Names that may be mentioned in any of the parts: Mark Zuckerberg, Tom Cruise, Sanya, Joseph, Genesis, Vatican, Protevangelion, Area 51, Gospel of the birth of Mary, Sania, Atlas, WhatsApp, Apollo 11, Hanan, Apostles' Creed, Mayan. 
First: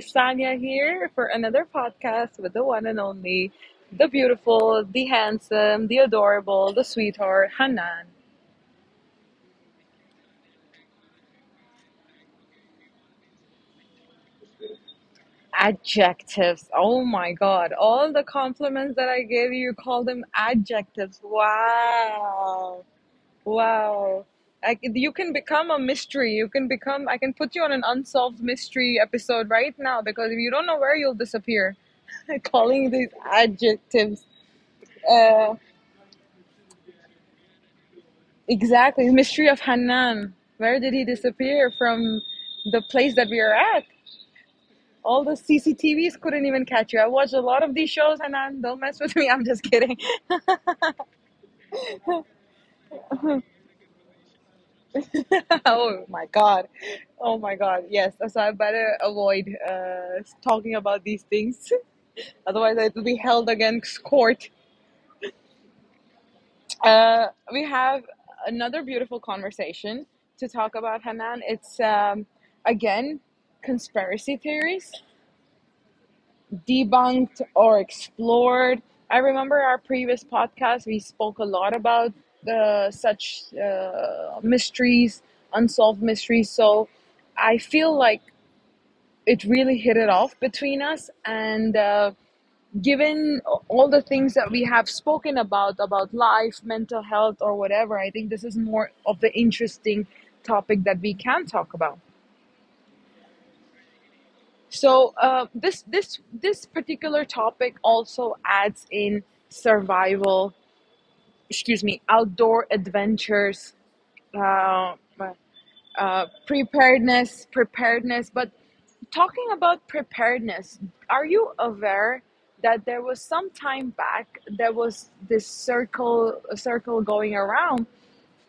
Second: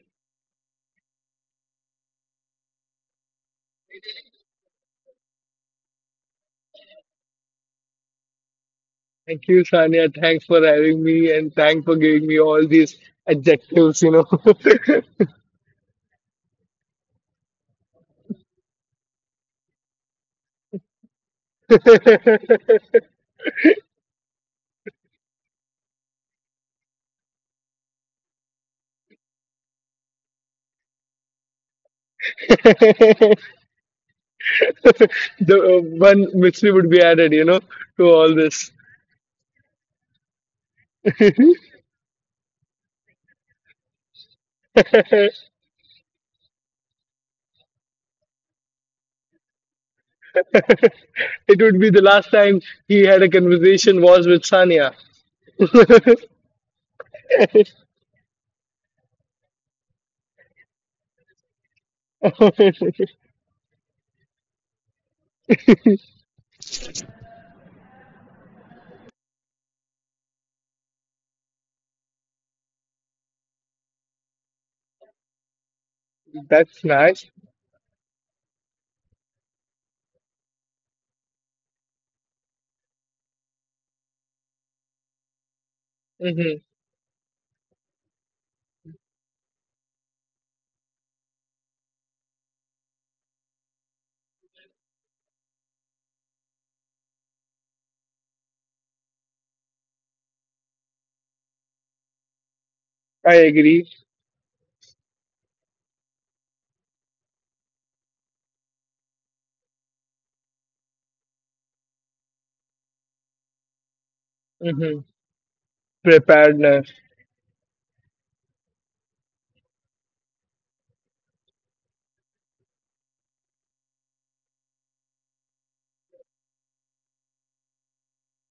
Sanya, here for another podcast with the one and only, the beautiful, the handsome, the adorable, the sweetheart, Hanan. Thank you, Sania. Thanks for having me and thanks for giving me all these adjectives. Adjectives. Oh my God. All the compliments that I gave you, you call them adjectives. Wow. Wow. You can become a mystery. You can become, I can put you on an unsolved mystery episode right now because if you don't know where you'll disappear. Calling these adjectives. The Uh, one mystery would be added, you know, to all this. exactly. The Mystery of Hanan. Where did he disappear from the place that we are at? All the CCTVs couldn't even catch you. I watched a lot of these shows, Hanan. Don't mess with me. I'm just kidding. It would be the last time he had a conversation was with Sania. Oh my God. Oh my God. Yes. So I better avoid talking about these things. Otherwise, it will be held against court. We have another beautiful conversation to talk about, Hanan. It's, again, conspiracy theories That's nice. debunked or explored. I remember our previous podcast, we spoke a lot about the such mysteries, unsolved mysteries. Hmm. So I feel like it really hit it off between us. And given all the things that we have spoken about life, mental health, or whatever, I think this is more of the interesting topic that we can talk about. I agree. So this particular topic also adds in survival, excuse me, outdoor adventures, uh, Hmm. Preparedness. preparedness, preparedness. But talking about preparedness, are you aware that there was some time back there was this circle going around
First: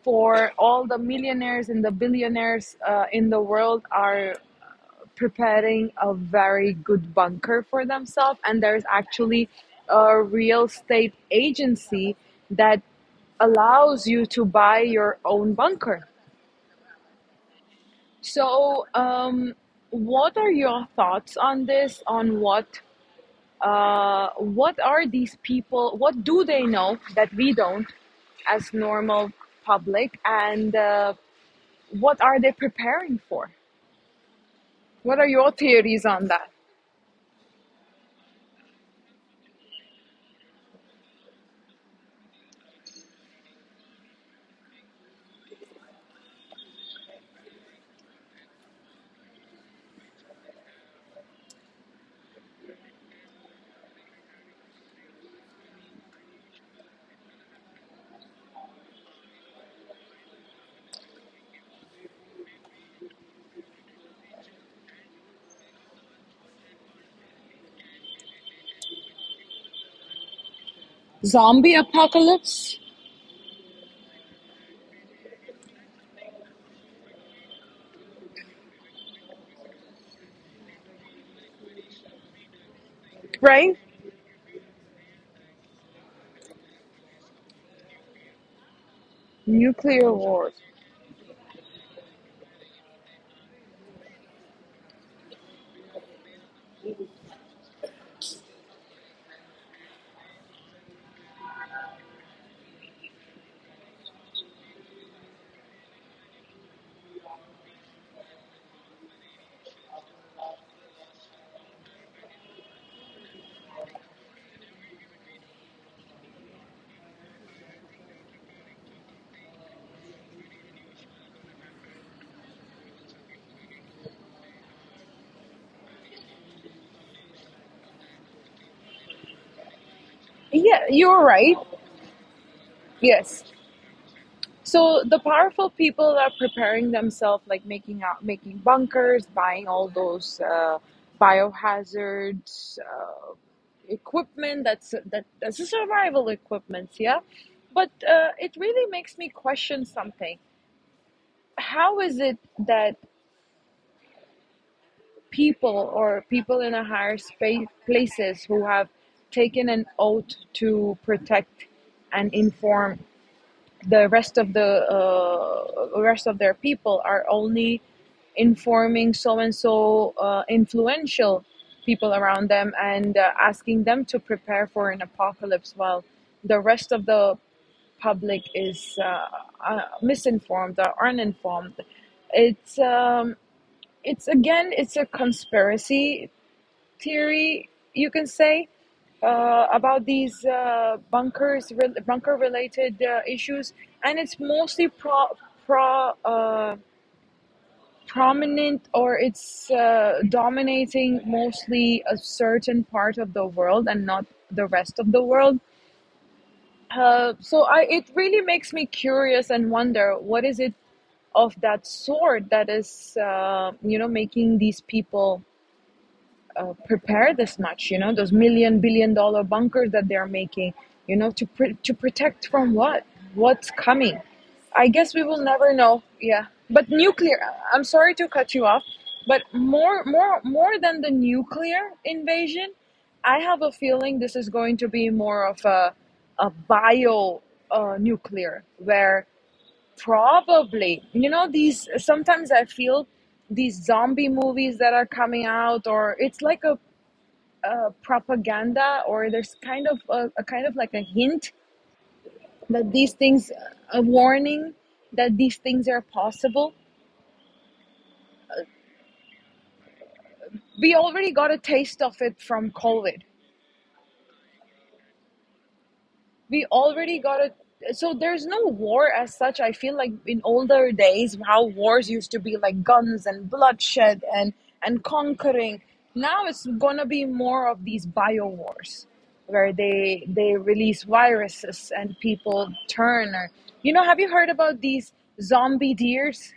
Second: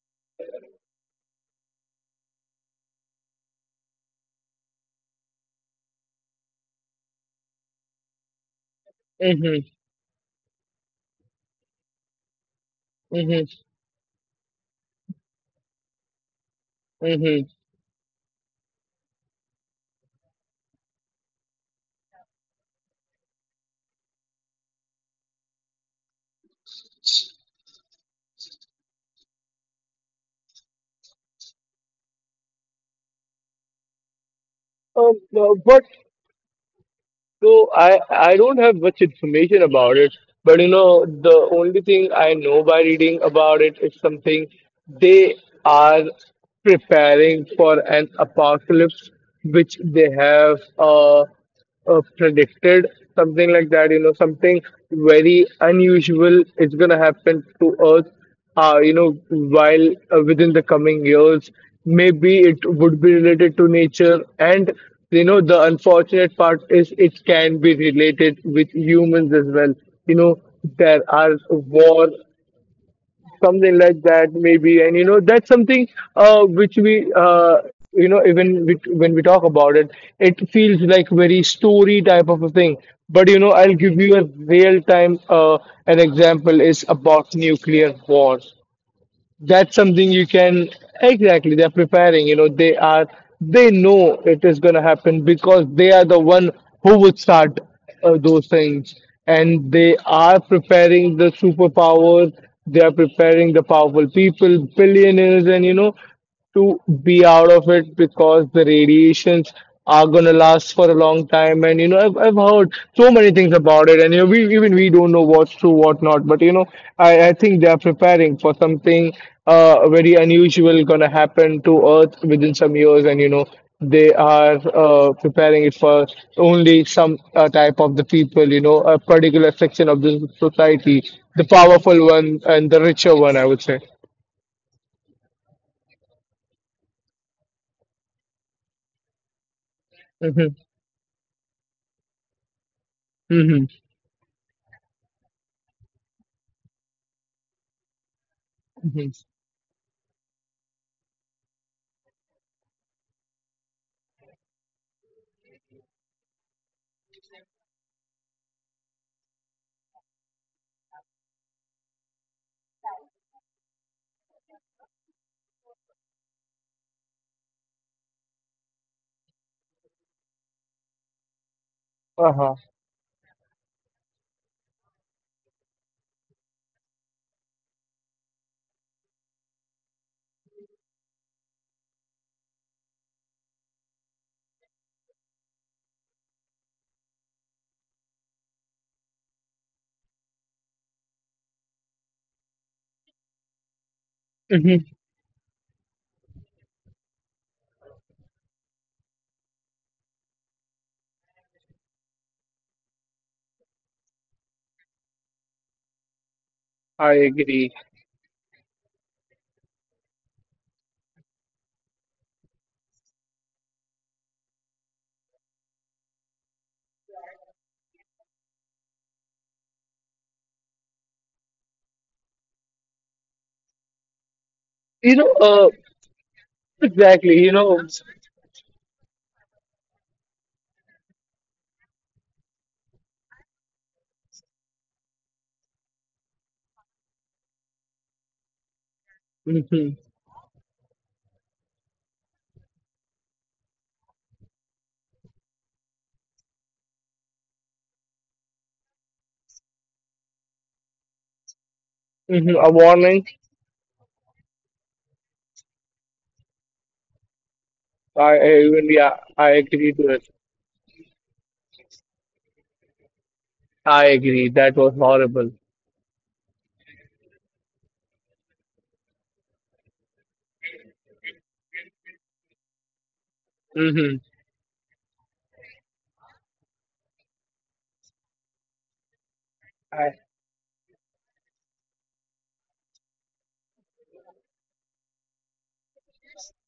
for all the millionaires and the billionaires in the world are preparing a very good bunker for themselves, and there's actually Hmm. a real estate agency that Hmm. allows you to buy your own bunker. Hmm. So what are your thoughts on this, on what are these people, what do they know that we don't, as normal public, and what are they preparing for, Uh, what are your what theories on that? So I don't have much information about it, but you know the only thing I know by reading about it is something they are preparing for an apocalypse which they have predicted something like that. You know, something very unusual is gonna happen to Earth, you know, while within the coming years, maybe it would be related to nature. And, you know, the unfortunate part is it can be related with humans as well. You know, there are Zombie war, apocalypse. something like that, maybe. And, you know, that's something which you know, when we talk about it, it feels like very story type of a thing. But, you know, I'll Right. give you a real time an example is about nuclear war. That's something Nuclear you wars. can exactly they're preparing, you know. They are, they know it is going to happen because they are the one who would start those things, and they are preparing the superpowers, they are preparing the powerful people, billionaires, and you know, to be out of it because the radiations are gonna last for a long time. And you know, I've heard so many things about it, and you know, we even we don't know what's true what not, but you know, I think they are preparing for something very unusual gonna happen to earth within some years. And you know, they are preparing it for only some type of the people, you know, a particular section of the Yeah, society, you're the right. powerful one and the richer one, I Yes. would say. So the powerful people are preparing themselves, like making out, making bunkers, buying all those Hmm. Biohazards Hmm. equipment. That's a survival equipment. Yeah, but it really makes me question something. How is it that people or people in a higher space places who have taken an oath to protect and inform the rest of their people are only informing so and so influential people around Hmm. them, and asking them to prepare for an apocalypse while the rest of the public is misinformed or uninformed. it's um, it's again, it's a conspiracy theory, you can say, about these bunkers, bunker-related issues, and it's mostly Hmm. Pro uh, prominent, or it's dominating mostly a certain part of the world and not the rest of the world. I agree. It really makes me curious and wonder what is it of that sort that is, you know, making these people prepare this much, you know, those million billion dollar bunkers that they're making, you know, to to protect from what, what's coming. I You guess we know, will uh, never know. Yeah, but exactly. nuclear You know, am sorry to cut you off, but more than the nuclear invasion, I have a feeling this is going to be more of a bio nuclear, where hmm. probably, you know, these sometimes I feel these zombie movies that are coming out, or it's like a propaganda, or there's kind of a kind of like a hint Hmm. A that these warning. things, a warning, that these things are possible. I even yeah, I agree to it. We already got a taste of it from covid. I agree. That was horrible. We already got a, so there's no war as such, I feel like in older days how wars used to be like guns and Hmm. bloodshed and conquering. Now it's gonna be more of these bio wars where I, they release viruses and people turn, or you know, have you heard about these zombie deers?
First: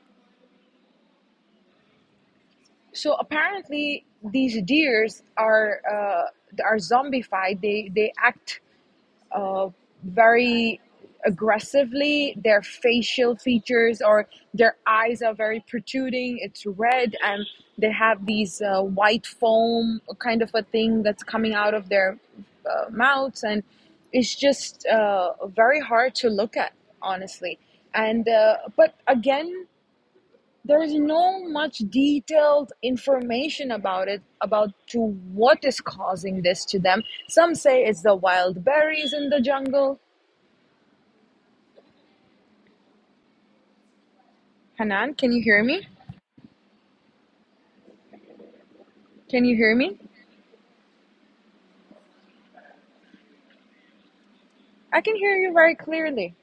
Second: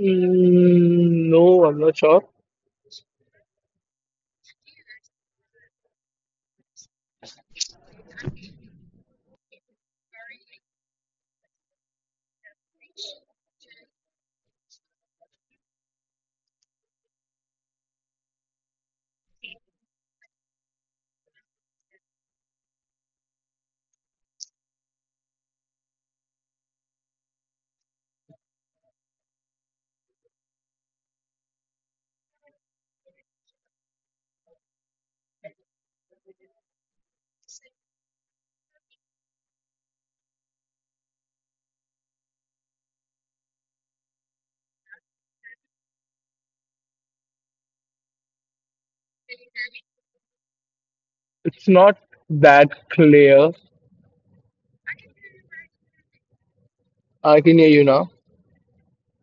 mm, no, I'm not sure. So apparently these deers are zombified, they act uh, very aggressively. Their facial features or their eyes are very protruding. It's red, and they have these white foam kind of a thing that's coming out of their mouths, and it's just very hard to look at, honestly. And but again, there's no much detailed information about it, about to what is causing this to them. Some say it's the wild berries in the jungle. Hanan, can you hear me? It's not that clear. Can you hear me? I can hear you I now. can hear you very clearly.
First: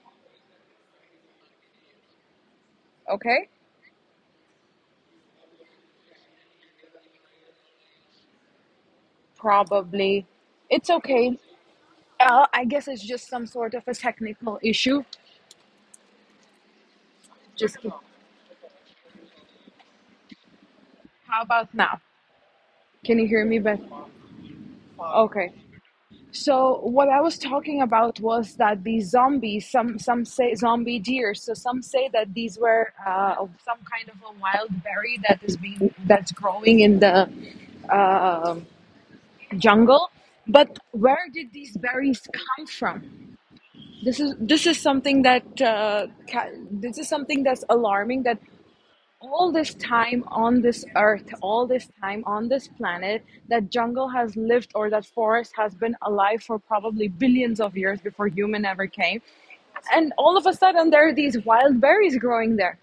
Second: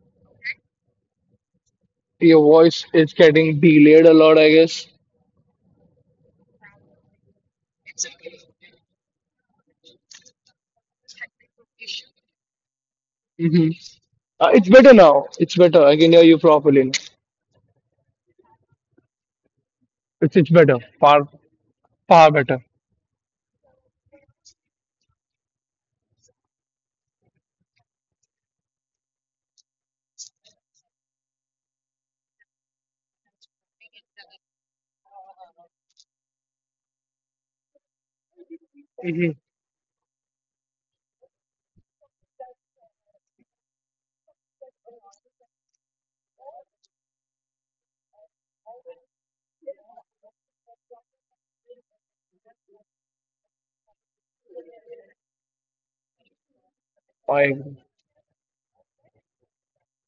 Your Okay, voice is getting delayed a lot, I guess. probably. It's okay. I guess it's just some sort of a technical issue. Hmm. It's better now. just It's keep- better. I can hear you properly now. how about now? It's Can better. you hear me, Far but far better. okay. So what I was talking about was that these zombies, some say zombie deer. So some say that these were some kind of a wild berry that is being that's growing in the uh, jungle. But where did these Hmm. berries come from? This is something that this is something that's alarming. That all this time on this earth, all this time on this planet, that jungle has lived, or that forest has been alive for probably billions of years before human ever came. And I all of agree. a sudden, there are these wild berries growing there.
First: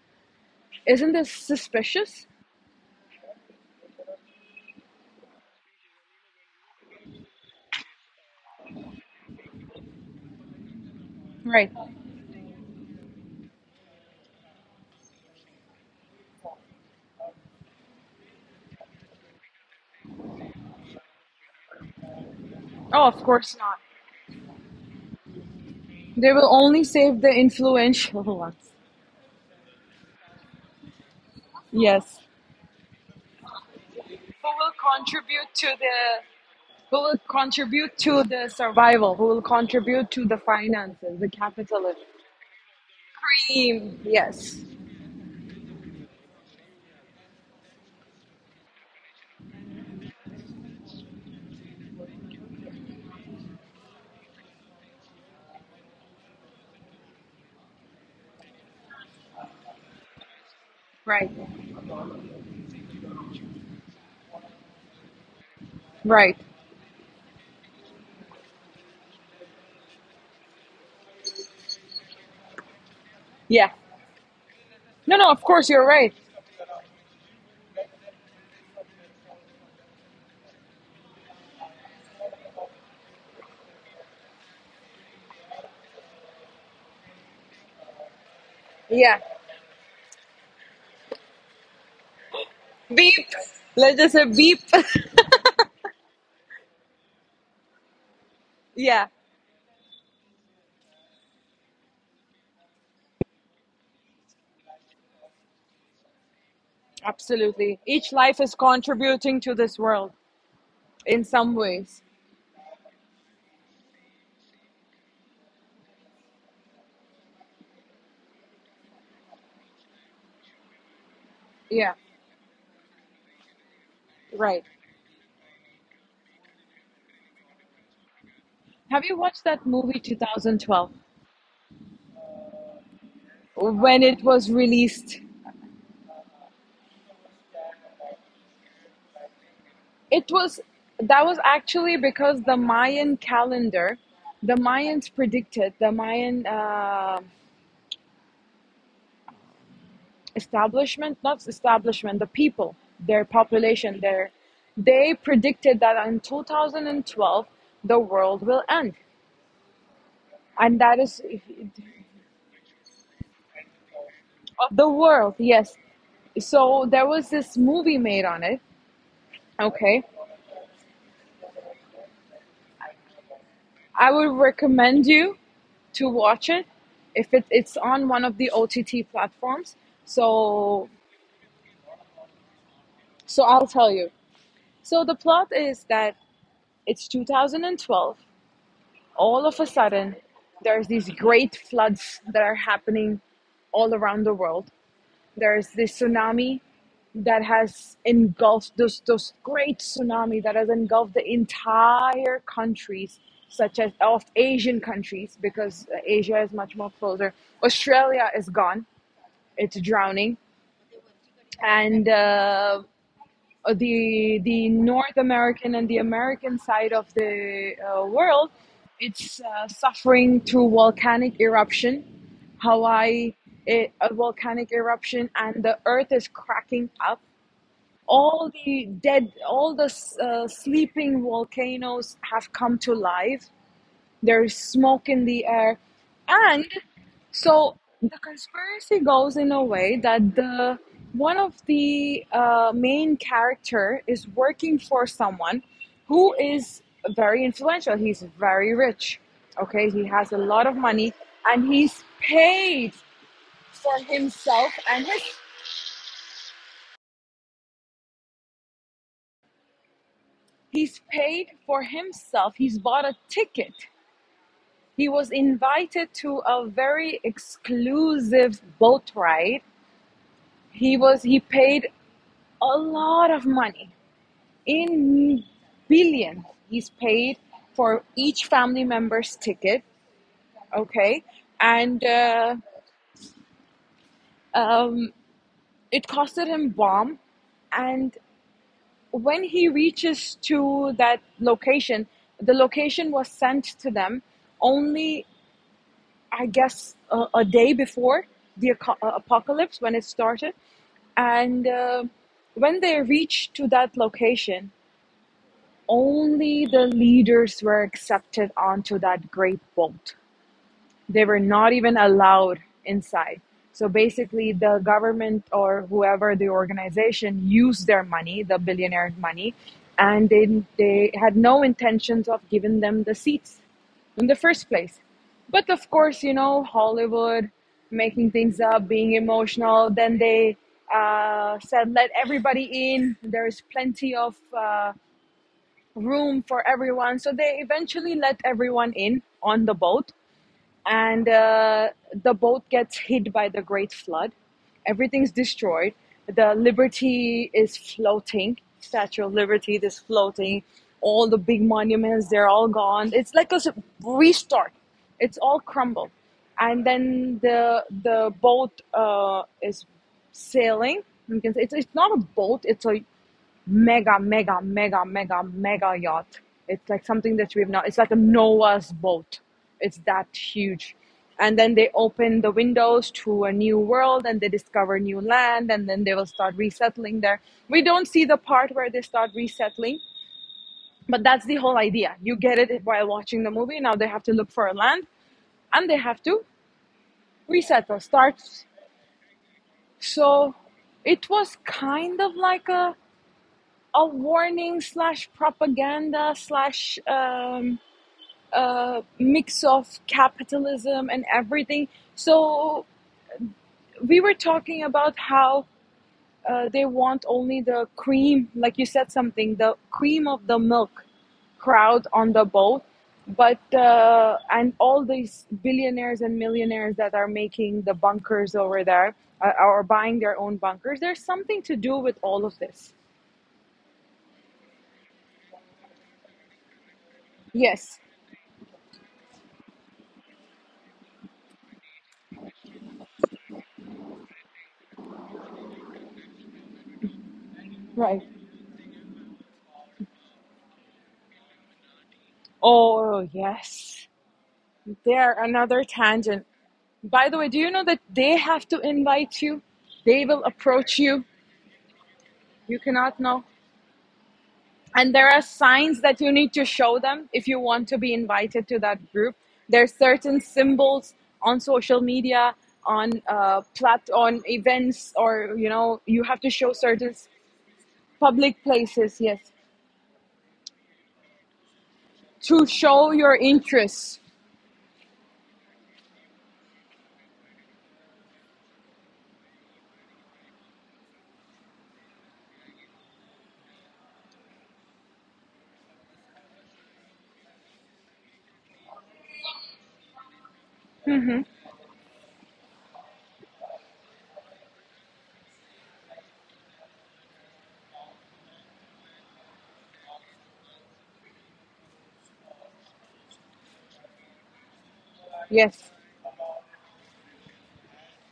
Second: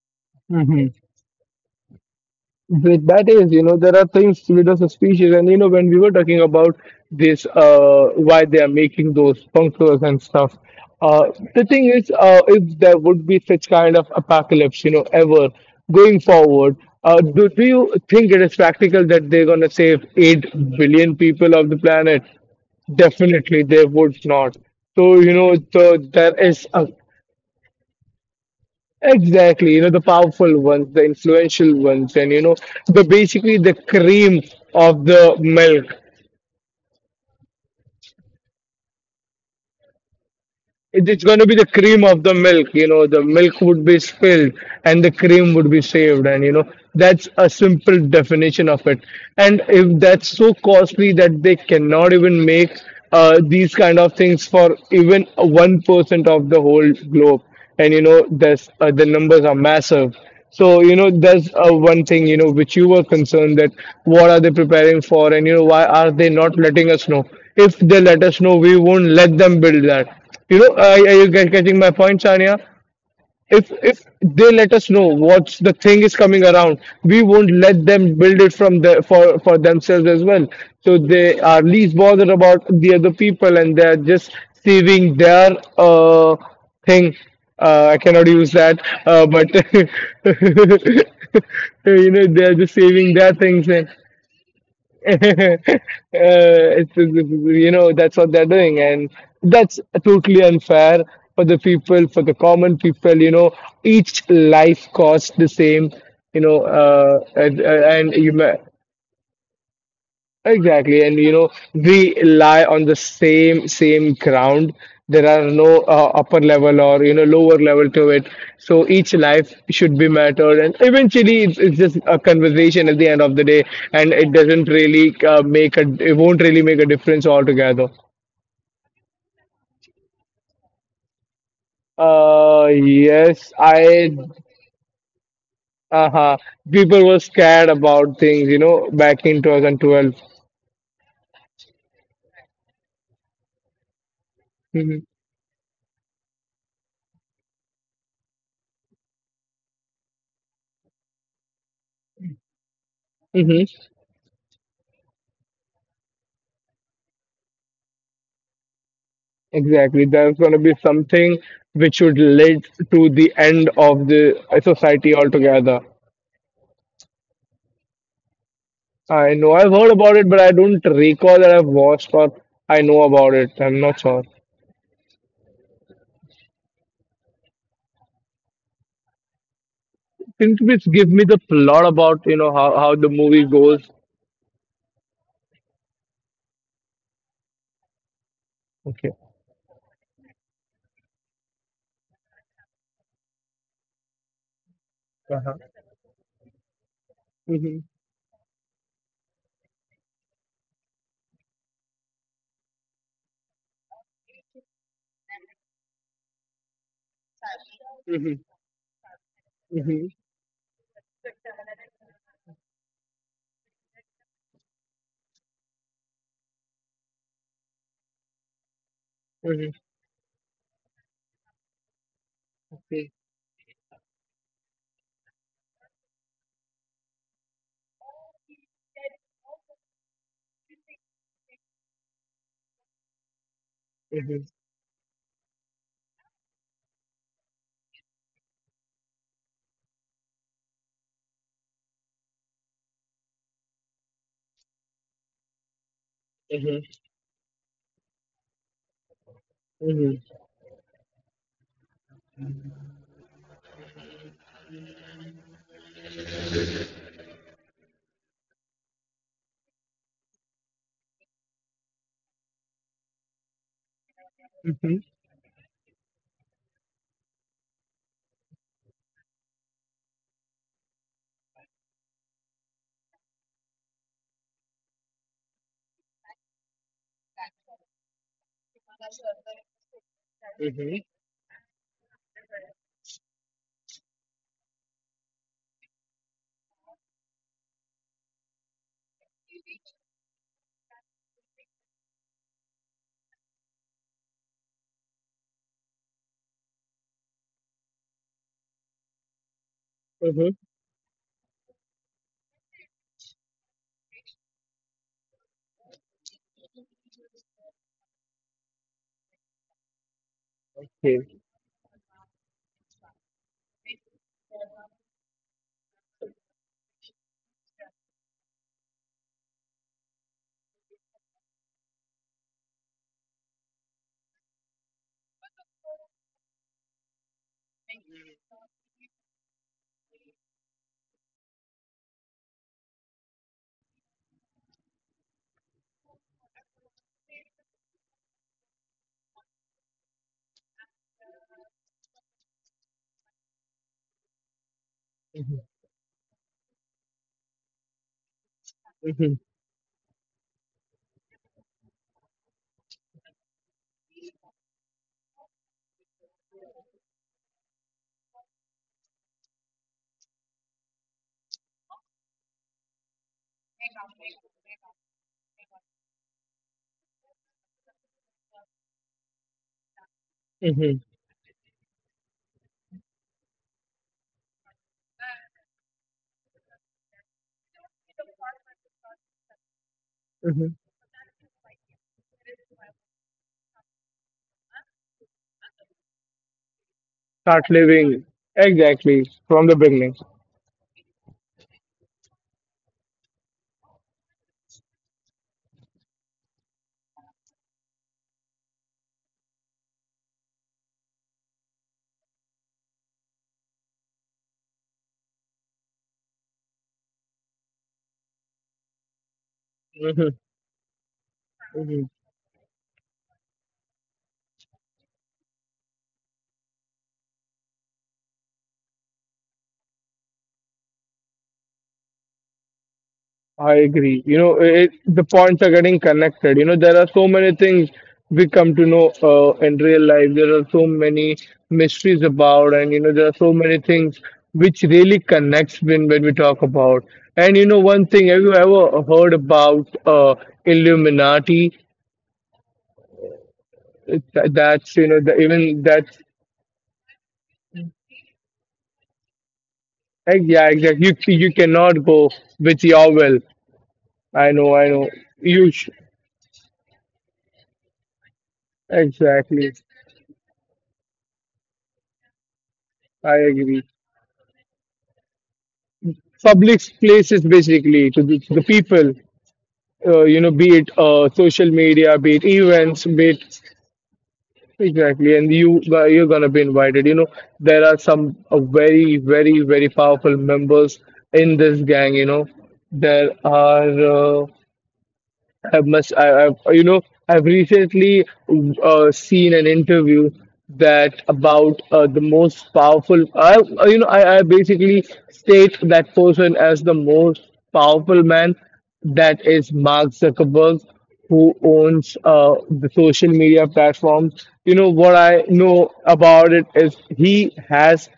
Hmm. Isn't this suspicious? But that is, you know, there are things which are suspicious, and you know, when we were talking about this, why they are making those bunkers and stuff. Uh, the Right. thing is, if there would be such kind of apocalypse, you know, ever going forward, do you think it is practical that they're gonna save 8 billion people of the planet? Oh, of course Definitely, not. they would not. So, you know, They there will is only a save the influential ones. exactly, you know, the powerful ones, the influential ones, Yes. and you know, the basically the Who cream will of the contribute to milk. the, who will contribute to the survival, who will contribute to the It- finances, It's the going to be the capitalism. cream of the milk, you know, the milk would Pre, be spilled yes. and the cream would be saved, and you know, that's a simple definition of it. And if that's so costly that they cannot even make these kind of things for even 1% of the whole globe, and you know there's the numbers are massive. So you know Right. there's one thing, you know, which you were concerned, that what are they preparing for, and you know, why are they Right. not letting us know? If they let us know, we won't let them build that, you know. Are you getting my point, Sania? Yeah. If they let us know No, no, of what's course the you're thing right. is coming around, we won't let them build it from the for themselves as well. So they are least bothered about the other people, and they're just saving their uh thing. I cannot use that, Yeah. But you know they're just saving Beep. their things. And Let's just say beep. You know that's what they're doing. Yeah. And that's totally unfair for the people, for the common people, you know. Each life costs the same, you know. Absolutely. Each life is contributing to this world Exactly, in and you some know ways. we lie on the same ground. There are no upper level or you know lower level to it. So each life should be mattered, and eventually it's Yeah. just a conversation at the end of the day, and it Right. doesn't really make a it won't really make a difference altogether. Have you watched that movie 2012 Yes, when I it was released? uh-huh. People were scared about things, you know, back in 2012. It was, that was actually because the Mayan calendar, the Hmm. Mayans predicted, the Mayan establishment, not establishment, the people, their population there, they predicted that in 2012 the world will end. Exactly. There's going to be And that is something which would lead to the end of the the society world, yes. altogether. So there was this movie made on it. I know. I've heard Okay. about it, but I don't recall that I've watched or I know about it. I'm not I sure. would recommend you to watch it if it, it's on one of the OTT platforms. Can you So please give me the plot about, you know, how the so movie I'll goes? tell you. So the plot is that it's 2012, Okay. all of a sudden there's these great floods that are happening all around the world. Uh-huh. There's this tsunami that Mhm, has engulfed those great tsunami that has engulfed the entire countries, such as of asian countries, because asia is much more closer. Australia mhm, is gone, it's mhm, drowning. And the North American and the American side of the world, it's mhm, mhm, mhm, suffering through volcanic eruption. Hawaii, it, a volcanic eruption, and the Earth is cracking up. All the dead, all the sleeping volcanoes have come to life. mhm, There's smoke in the air, and so the conspiracy goes in a way that the one of the main character is working for someone who mhm, is very influential. He's very rich. Okay, he has a lot of money, and he's paid for himself and his. He's paid for himself. He's bought a ticket. mhm, He was invited to a very exclusive boat ride. He was, he paid a lot of money in billions. He's paid for each family member's ticket. mhm, Okay. And um, it costed him bomb. And when he reaches to that location, the location was sent to them only, I guess a day before the apocalypse, when it started. mhm. And when they reach to that location, only the leaders were accepted onto that great boat. Okay. They were not even allowed inside. So basically, the government or whoever the organization used their money, the billionaire money, and they had no intentions of giving them the seats in the first place. But of course, you know, Hollywood making things up, being emotional, then they said, let everybody in. There's plenty of. Room for everyone. So they eventually let everyone in on the boat, and the boat gets hit by the Great Flood. Everything's Mhm, destroyed. The Liberty is floating. Statue of mhm, Liberty is floating. All the big monuments, they're all gone. It's like a restart. It's all crumbled, and then the boat is sailing. You can say it's not a boat. It's a mega, mega, mega, mega, mega yacht. It's like something that we've not, it's like a Noah's boat. It's that huge. mhm, And then they open the windows to a new world, and they discover new land, and then they will start resettling there. We don't see the part where they start resettling, mhm. but that's the whole idea. You get it while watching the movie. Now they have to look for a land, and they have to Start resettle, living start. exactly from the beginning. So it was kind of like a warning slash propaganda slash mix of capitalism and everything. So we were talking about how they want only the cream, like you said something, the cream Mm-hmm. of the milk Mhm. crowd on the boat, but and all these billionaires and millionaires that are making the bunkers over there, or buying their own bunkers. There's something to do with all of this. I agree. You know, it, the points are getting connected. You know, there are so many things Yes, we come to know in real life. There are so many mysteries about, and you know, there are so many things which really connects when we talk about. And you know, one right. thing, have you ever heard about Illuminati? Oh, yes. Th- That's you know, There even another that's tangent. By the way, do you know that they have to invite you? They eh, will yeah, approach exactly. you. You cannot go You with your cannot will. know. I know, I know. And there are You sh- signs that you need to show them if you want to be invited to that group. exactly. There are certain symbols on social media, on I agree. On events, or you know, you have to show Public certain places basically to to the public people, places. Yes, you know, be it social media, be it to events, show be your it interests. exactly. And you, you're gonna be invited, you know. There are some very very powerful members in this gang, you know. There are Uh, I must, I, I've, you know, I've recently seen an interview that about the most powerful. You know, I basically state that person as the most powerful man. That is Mark Zuckerberg, who owns the social media platforms. You know what I Yes, know about it is he has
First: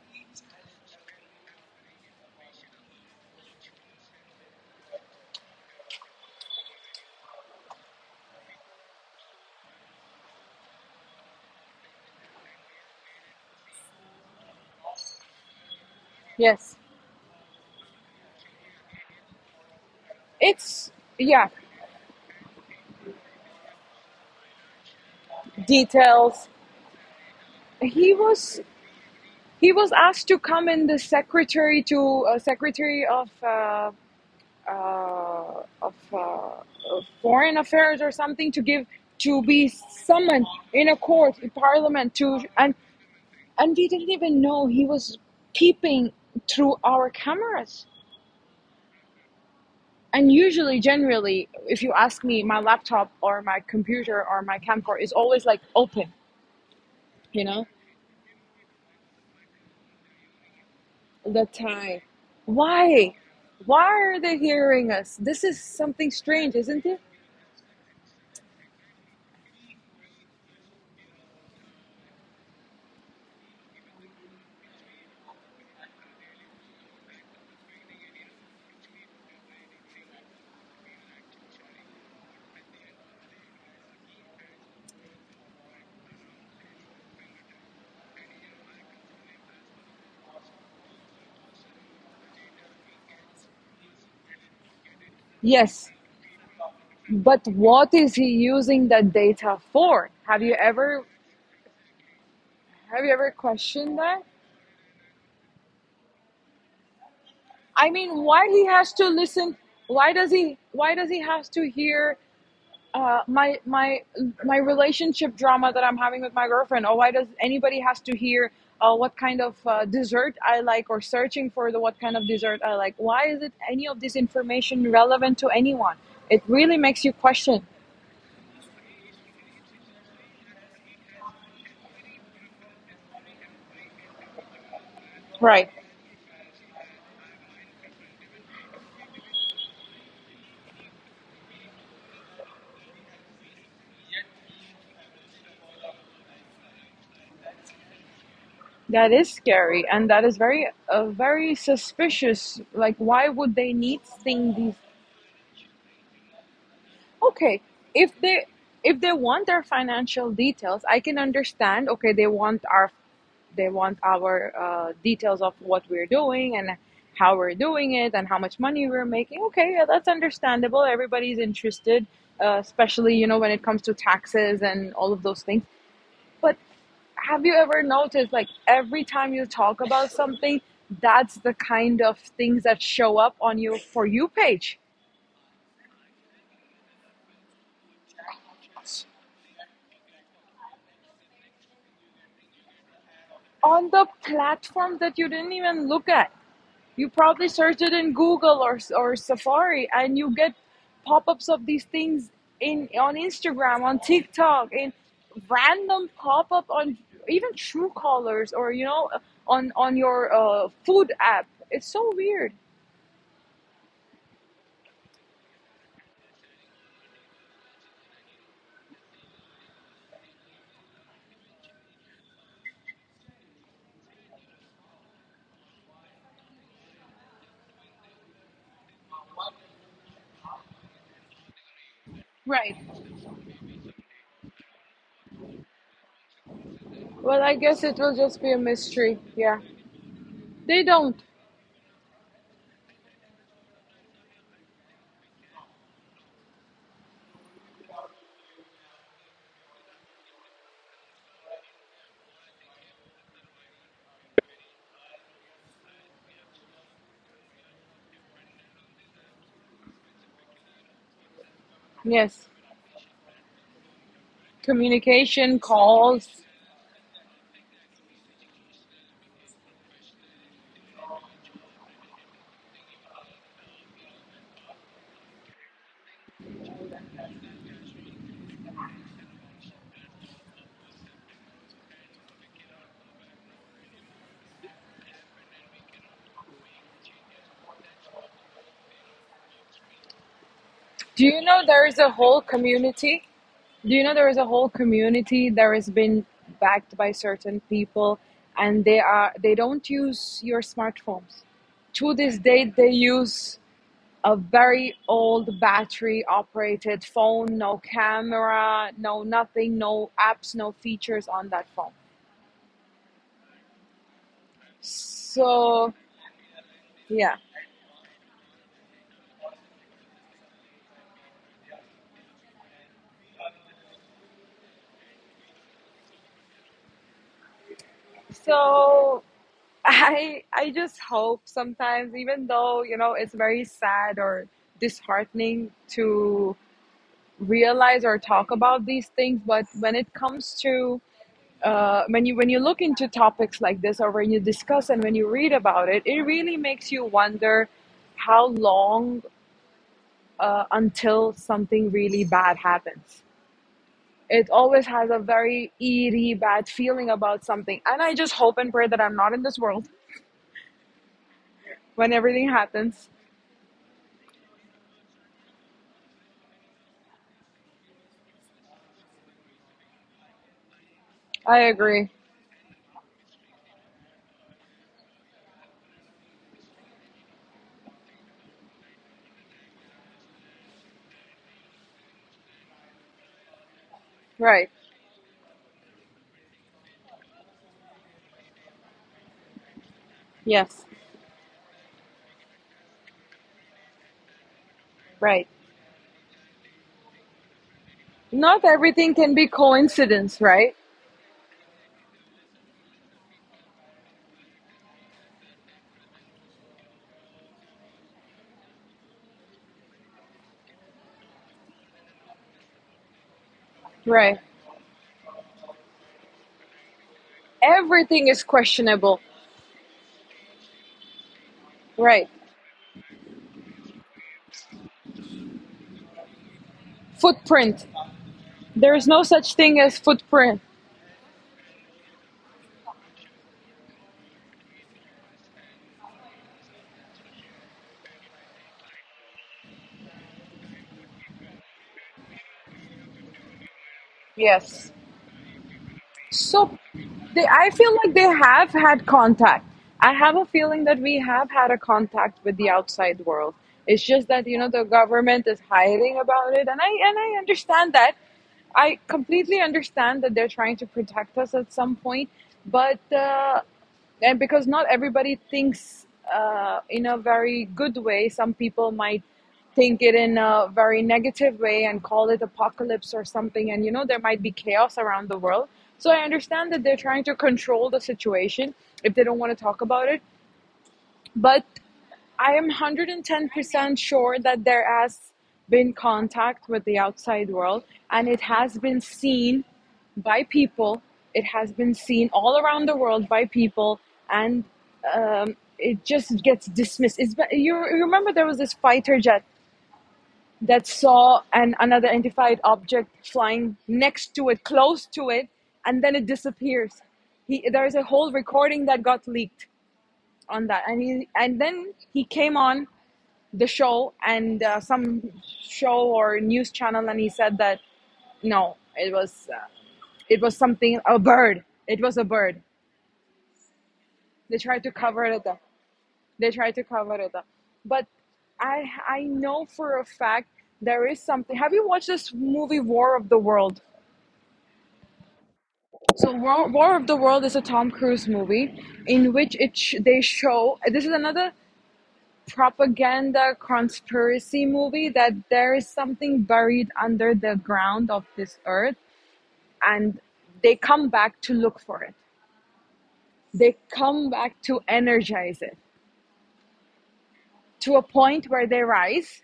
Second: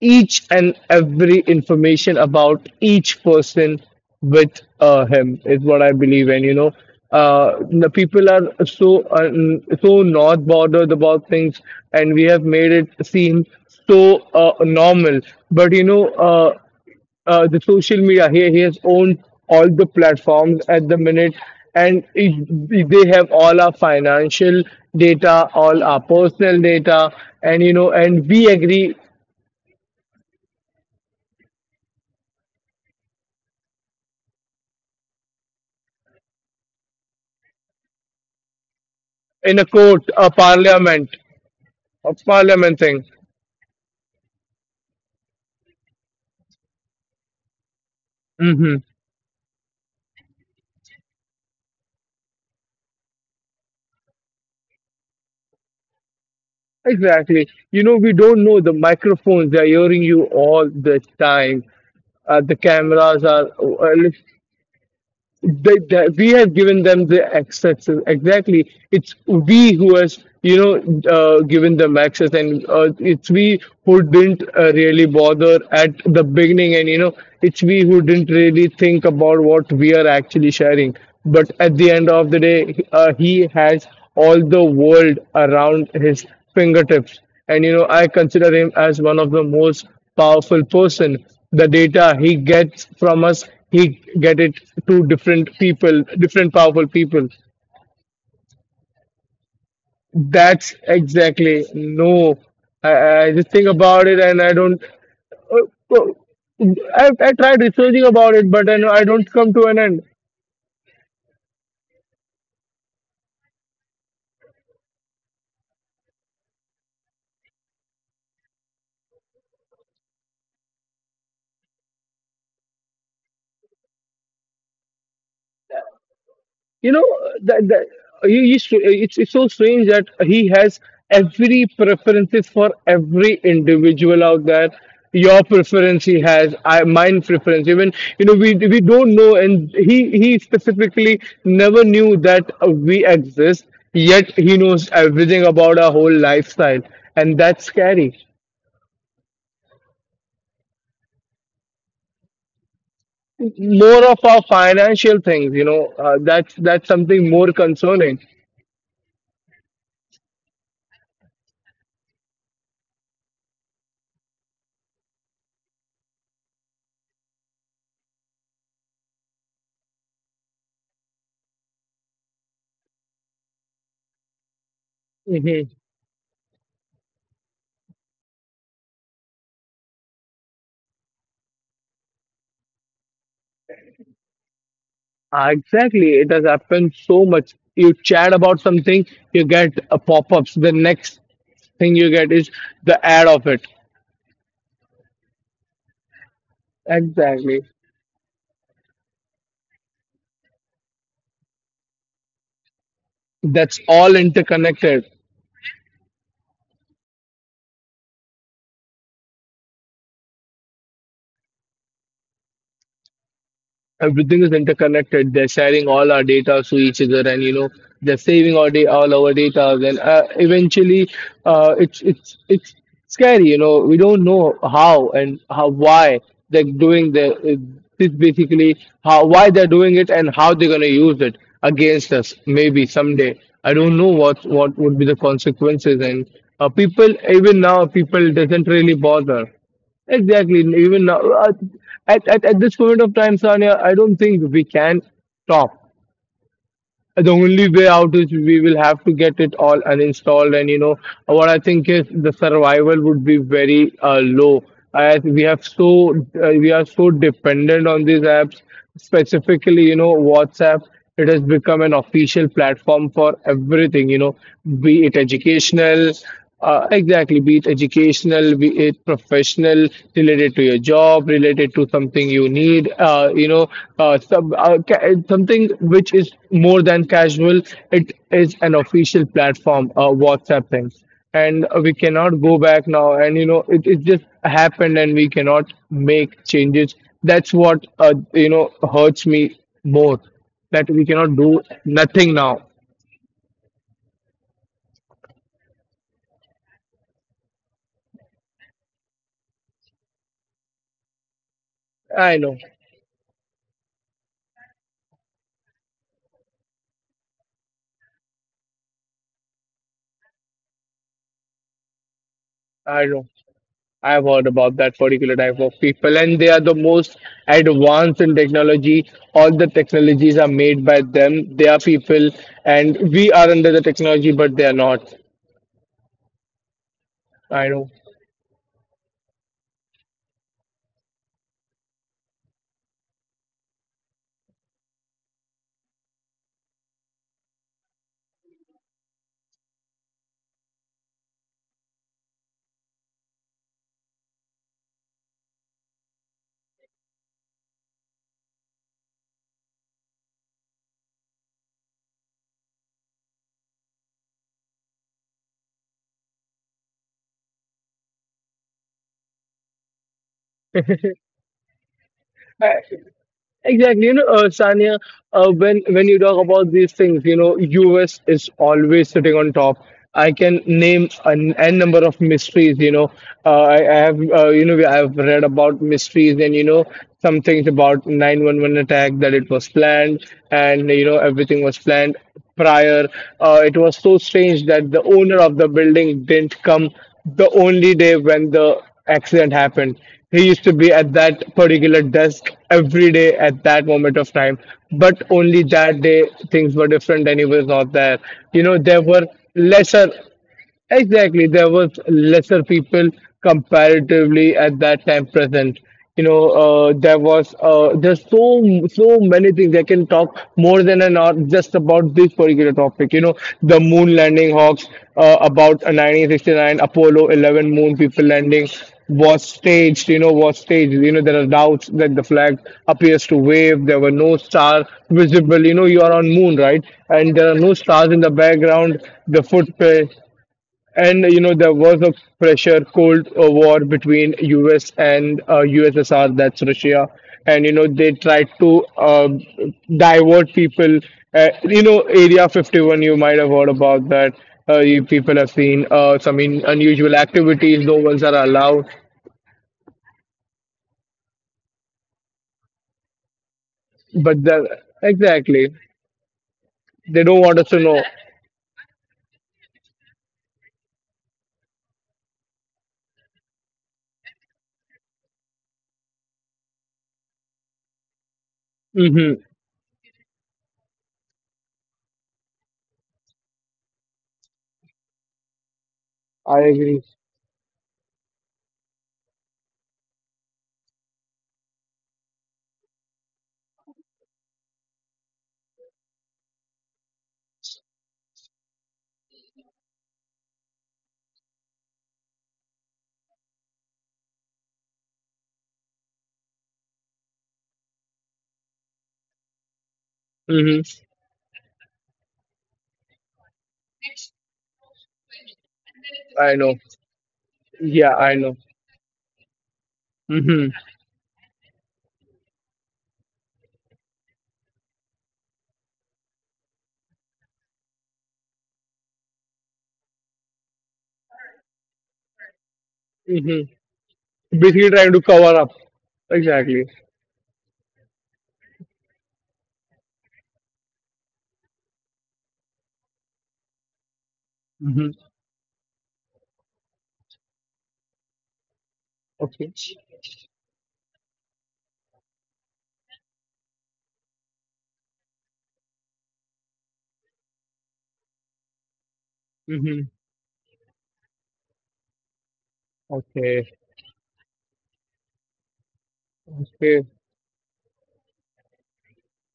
each and every information about each person with him is what I believe in. You know, the people are so so not bothered about things, and we have made it seem so normal. But you know, yes. The social media here, he has owned all the platforms at the It's minute, yeah, and it, they have all our financial data, all our personal details. data, and you know, and he we was agree he was asked to come in the secretary to secretary of uh, of uh, foreign affairs or something to give, to in a be court, summoned in a court in a parliament to, parliament and thing. and we didn't even know he was peeping through our cameras, Mm hmm. and usually, generally, if you ask me, my laptop or my computer or my camcorder is always like open, Exactly. you know, You know, we don't know the microphones. They are hearing you all the the time. time. The cameras Why? are Why are they hearing us? This is something we have strange, given isn't them it? the access, exactly. It's we who has, you know, given them access, and it's we who didn't really bother at the beginning. And you know, it's we who didn't really think about what we are actually sharing. But at the end of the day, he has all the world around his fingertips. And you know, I consider him as one of the most powerful person. The data he gets from us, he get it to different people, Yes, different powerful people. but what is he using that data for? Have you That's ever, exactly no i, have you I ever just think about questioned it, that? and I don't uh, I tried I researching mean, about it, why but he has I to don't come to listen? an end, Why does he, why does he have to hear my my relationship drama that I'm having with my girlfriend, or why does anybody has to hear what kind of dessert I like, or searching for the what kind of dessert I like? Why is it any of this information relevant to anyone? It you really know. makes you question, That you it's so strange that he has every preferences for every individual out there. Your right? preference he has, mine preference even, you know. We don't know, and he specifically never knew that we exist, yet he knows everything about our whole lifestyle, and that's scary. That is scary, and that is very, very suspicious. Like, why would they More need of our thing these. financial things, you know, that's something more Okay, concerning. if they, if they want our financial details, I can understand. Okay, they want our, they want our details of what we're doing and how we're doing it and how much money we're making. Okay, yeah, that's understandable. Everybody's interested, especially you know when it comes to taxes and all of those things. But have you ever noticed, like every time you talk about something, that's the kind of things that show up on your for you page, Ah, exactly, it has happened so much. You chat about something, you get a pop-ups. The next thing you get is the ad of it. on the platform that you didn't even look at. You probably Exactly. search it in Google or Safari, and you get pop-ups of these things in, on That's Instagram, on all TikTok, in interconnected. random pop-up on even True Callers, or you know, on your food app. It's so weird. Everything is interconnected. They're sharing all our data to each other, and you know they're saving all day all our data. Then eventually, it's scary. You know we don't know how and how why they're doing the this basically how why they're doing it and how they're gonna use it against us maybe Right. someday. I don't know what would be the consequences. And people Well, even I now guess it will people just be doesn't a really mystery. bother Yeah. exactly. They Even now, don't. At this point of time, Sanya, I don't think we can stop. The only way out is we will have to get it all uninstalled. And, you know, what I think is the survival would be very low. As we have so we are so dependent on these apps, specifically, you know, WhatsApp. It has become an official Yes. platform for everything, you know, be it Communication, educational. calls. Exactly, be it educational, be it professional, related to your job, related to something you need, something which is more than casual. It is an official platform, WhatsApp things. And we cannot go back now. And, you know, it just happened and we cannot make changes. That's what, hurts me more that we cannot Do you do know there is a nothing whole now. community Do you know there is a whole community that has been backed by certain people, and they are, they don't use your smartphones. To I this know, day, they use a very old battery operated phone, no camera, no nothing, no apps, no features on that phone. I know. I've heard about that particular type of people, So and they are the most yeah, advanced in technology. All the technologies are made by them. They are people, and we are under the technology, but they are not. I know. so I just hope sometimes, even though you know it's very sad or disheartening to realize or talk about these things, but when it comes to when you, when you look into topics like this, or when you discuss and when you read about it, it really makes you wonder how long until something really bad happens. It always has a very eerie bad feeling about something, and I just hope and pray that I'm not in this world when everything happens. Exactly, you know, Sanya, when you talk about these things, you know, US is always sitting on top. I can name an I n number of agree. mysteries. You know, I have you know I have read about mysteries, and you know some things about 911 attack, that it was planned, and you know everything was planned prior. It was so strange Right. that the owner of the building didn't come the only day when the accident happened. He used to be Yes, at that particular desk every day at that moment of time. But right. only that day things were different and he was not there. You Not know, there everything were can be lesser coincidence, right? Exactly, there was lesser people comparatively at that time present. You know, there's so many things I can talk more than an hour just about this particular topic. You know, the moon landing Right. hawks, about 1969 Apollo 11 moon people Everything is landing questionable. was staged. You know, was staged. You know, there are doubts that the Right. flag appears to wave. There were no stars visible. You know, you are on moon, right? And there are no Footprint. stars in the background. There is no The such thing footprint, as footprint. and you know there was a pressure Cold War between U.S. and USSR, that's Russia, and you know they tried to divert people. You know Area 51, you might have heard about that. Yes. You people have seen some in So unusual they, I activities. No feel ones like they are have allowed, had contact. I have a feeling that we have had a contact with the outside world. It's but just that you know the government is hiding about it, and I they and don't I want us to know. understand that. I completely understand that they're trying to protect us at some point, but and because not everybody thinks in a very good way, some people Hmm. might think it in a very negative way and call it apocalypse or something, and you know there might be chaos around the world. So I I understand that agree. they're trying to control the situation if they don't want to talk about it. But I am 110% sure that there has been contact with the outside world, and it has been seen by people. It has been seen all around the world by people, and it just gets dismissed. You remember there was this fighter jet Hmm. that saw an unidentified object flying next to it, close to it, and then it I know. disappears. He There's Yeah, a I whole know. recording that got leaked Hmm. on that, and he, and then he came on the show, and some show or news channel, and he said that no, it was it was something, a bird, it was a bird. Hmm. They Basically, tried to trying to cover cover it up. up. they Exactly. tried to cover it up But I know for a fact there is something. Have you watched this movie War of the World? Mm-hmm. So War of the World is a Tom Cruise movie in which Okay. They show, this is another propaganda conspiracy movie, that there is something buried under the ground of this earth, Mm-hmm. and they come back to look for it. Okay. They come back to energize it Okay. to a point where they rise.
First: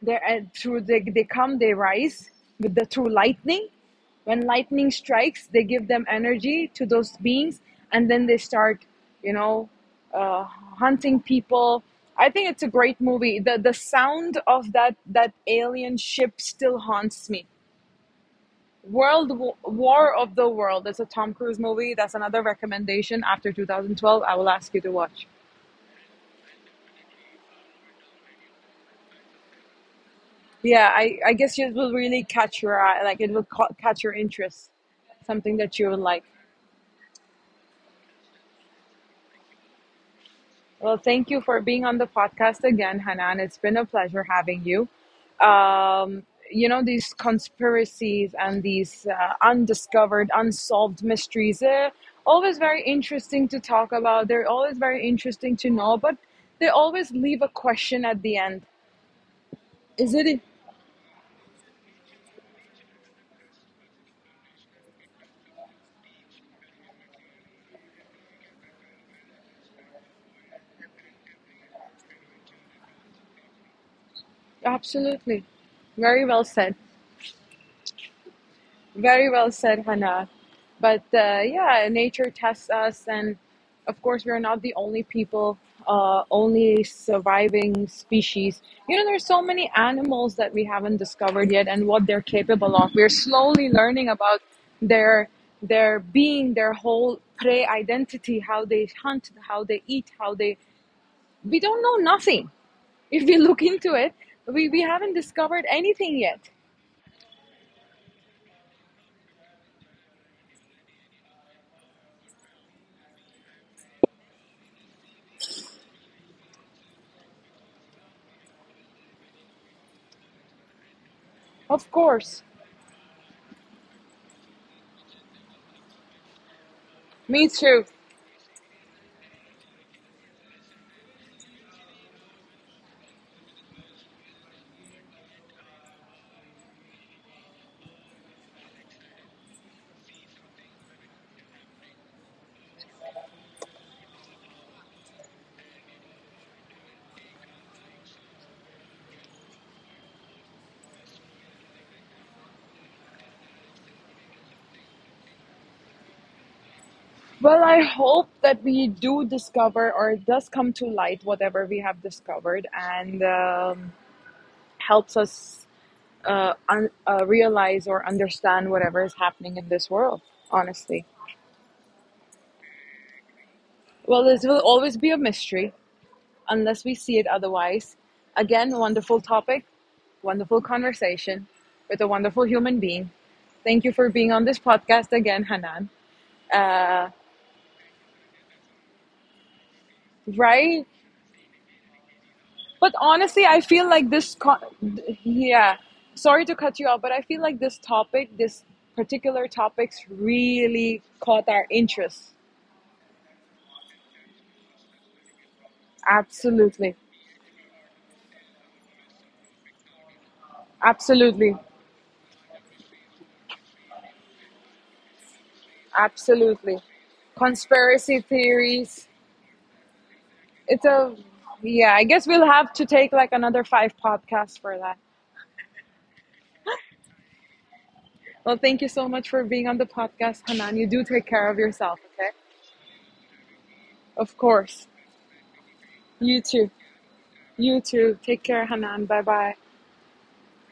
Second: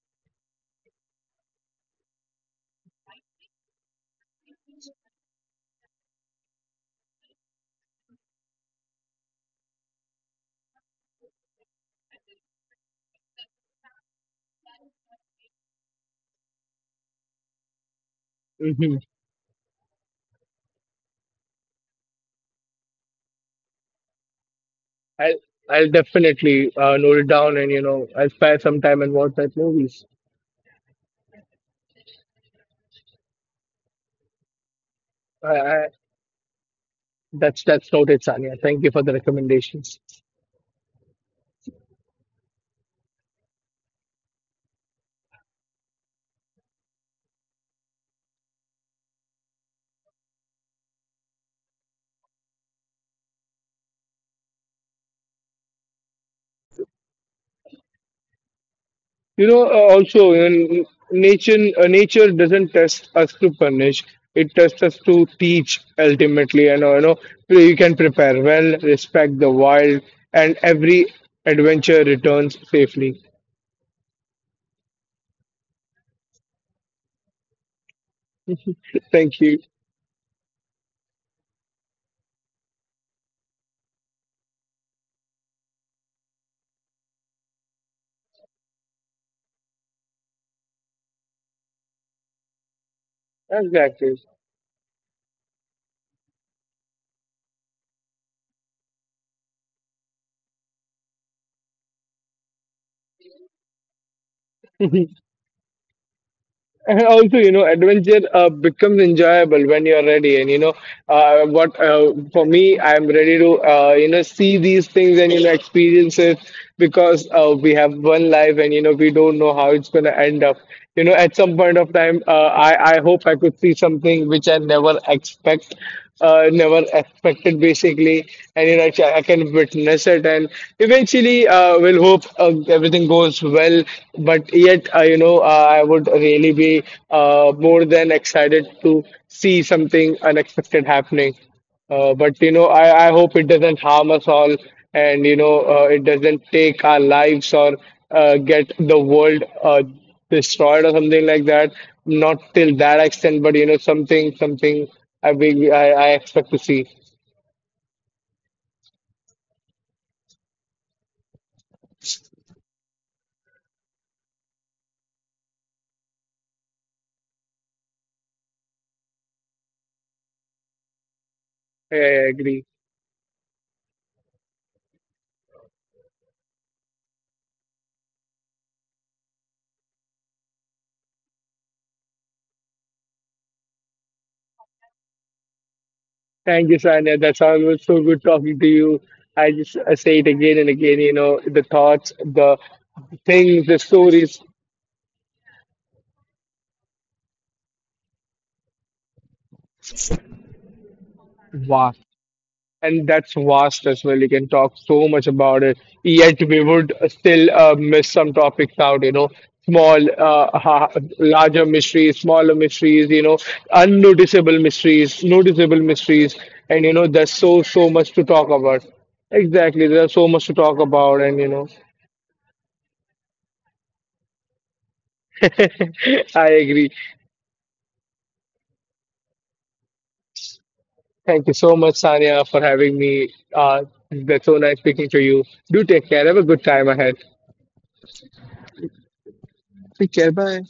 They're they come, they rise with the through lightning. When lightning strikes, they give them energy to those beings, and then they start, you know, hunting people. I think it's a great movie. The sound of that alien ship still haunts me. Mm-hmm. World Wa- War of the World. That's a Tom Cruise movie. That's another recommendation after 2012. I will ask you to watch. I'll I'll definitely note it down, and you know, I'll spare some time and watch that movies. Yeah, I guess it will really catch your eye, like it will catch your interest, I, something that you I, would like. that's noted, Sanya. Thank you for the recommendations. Well, thank you for being on the podcast again, Hanan. It's been a pleasure having you. Um, you know, these conspiracies and these undiscovered, unsolved mysteries, they're always very interesting to talk about. They're always very interesting to know, but they always leave a question at the end. You know, Is also, it? in nature, nature doesn't test us to punish. It tests us to teach ultimately. And, you know, you can prepare well, respect the wild, and every adventure returns safely. Absolutely. Very well said. Very Thank well you. said, Hannah. But yeah, nature tests us, and of course, we're not the only people, only surviving species. You know, there's so many animals that we haven't discovered yet, and what they're capable of. We're slowly learning Exactly. about their their being, their whole prey identity, how they hunt, how they eat, how they. We don't know nothing. If we look into it, we haven't discovered anything yet. And also, you know, adventure becomes enjoyable when you're ready. And you know, what for me, I'm ready to you know see these things and you know experience it, because we have one life and you know we don't know how it's gonna end up. You know, at some point Of of time, course. I hope I could see something which I never expect, never Me expected too. basically, and you know I can witness it, and eventually we'll hope everything goes well, but yet I would really be more than excited to see something unexpected happening, but you know, I hope it doesn't harm us all, and you know, it doesn't take our lives, or get the world destroyed or something like that. Not till that extent, but you know, something, something I expect to see. Well, I hope that we do discover, or it does come to light whatever we have discovered, and helps us realize or understand whatever is happening in this world, honestly. I agree. Well, this will always be a mystery unless we see it otherwise. Again, wonderful topic, wonderful conversation with a wonderful human being. Thank you for being on this podcast again, Hanan. Uh, Thank you, Sanya. That's always so good talking to you. I right? say it again and again. You know, the thoughts, But the honestly, I feel like things, this. the Co- stories. yeah, sorry to cut you off, but I feel like this topic, this particular topics, really caught our interest. Wow. And that's vast as well. You can talk so much about it, yet Absolutely, we would still miss some topics out, you know, small, ha absolutely, larger mysteries, smaller mysteries, you know, unnoticeable mysteries, noticeable mysteries, absolutely. and you know, there's so Conspiracy much to talk theories. about. Exactly, there's so much to It's talk a about, and you know, yeah. I guess we'll have to take like another five podcasts for that. I agree. Well, thank you so much for being on the podcast, Hanan. You do take care Thank of you so yourself, much, okay? Sanya, for having me. Uh, Of that's so nice course. speaking to you. Do take care. Have You a good too. time ahead. You too. Take care, Hanan. Bye bye. Take care. Bye.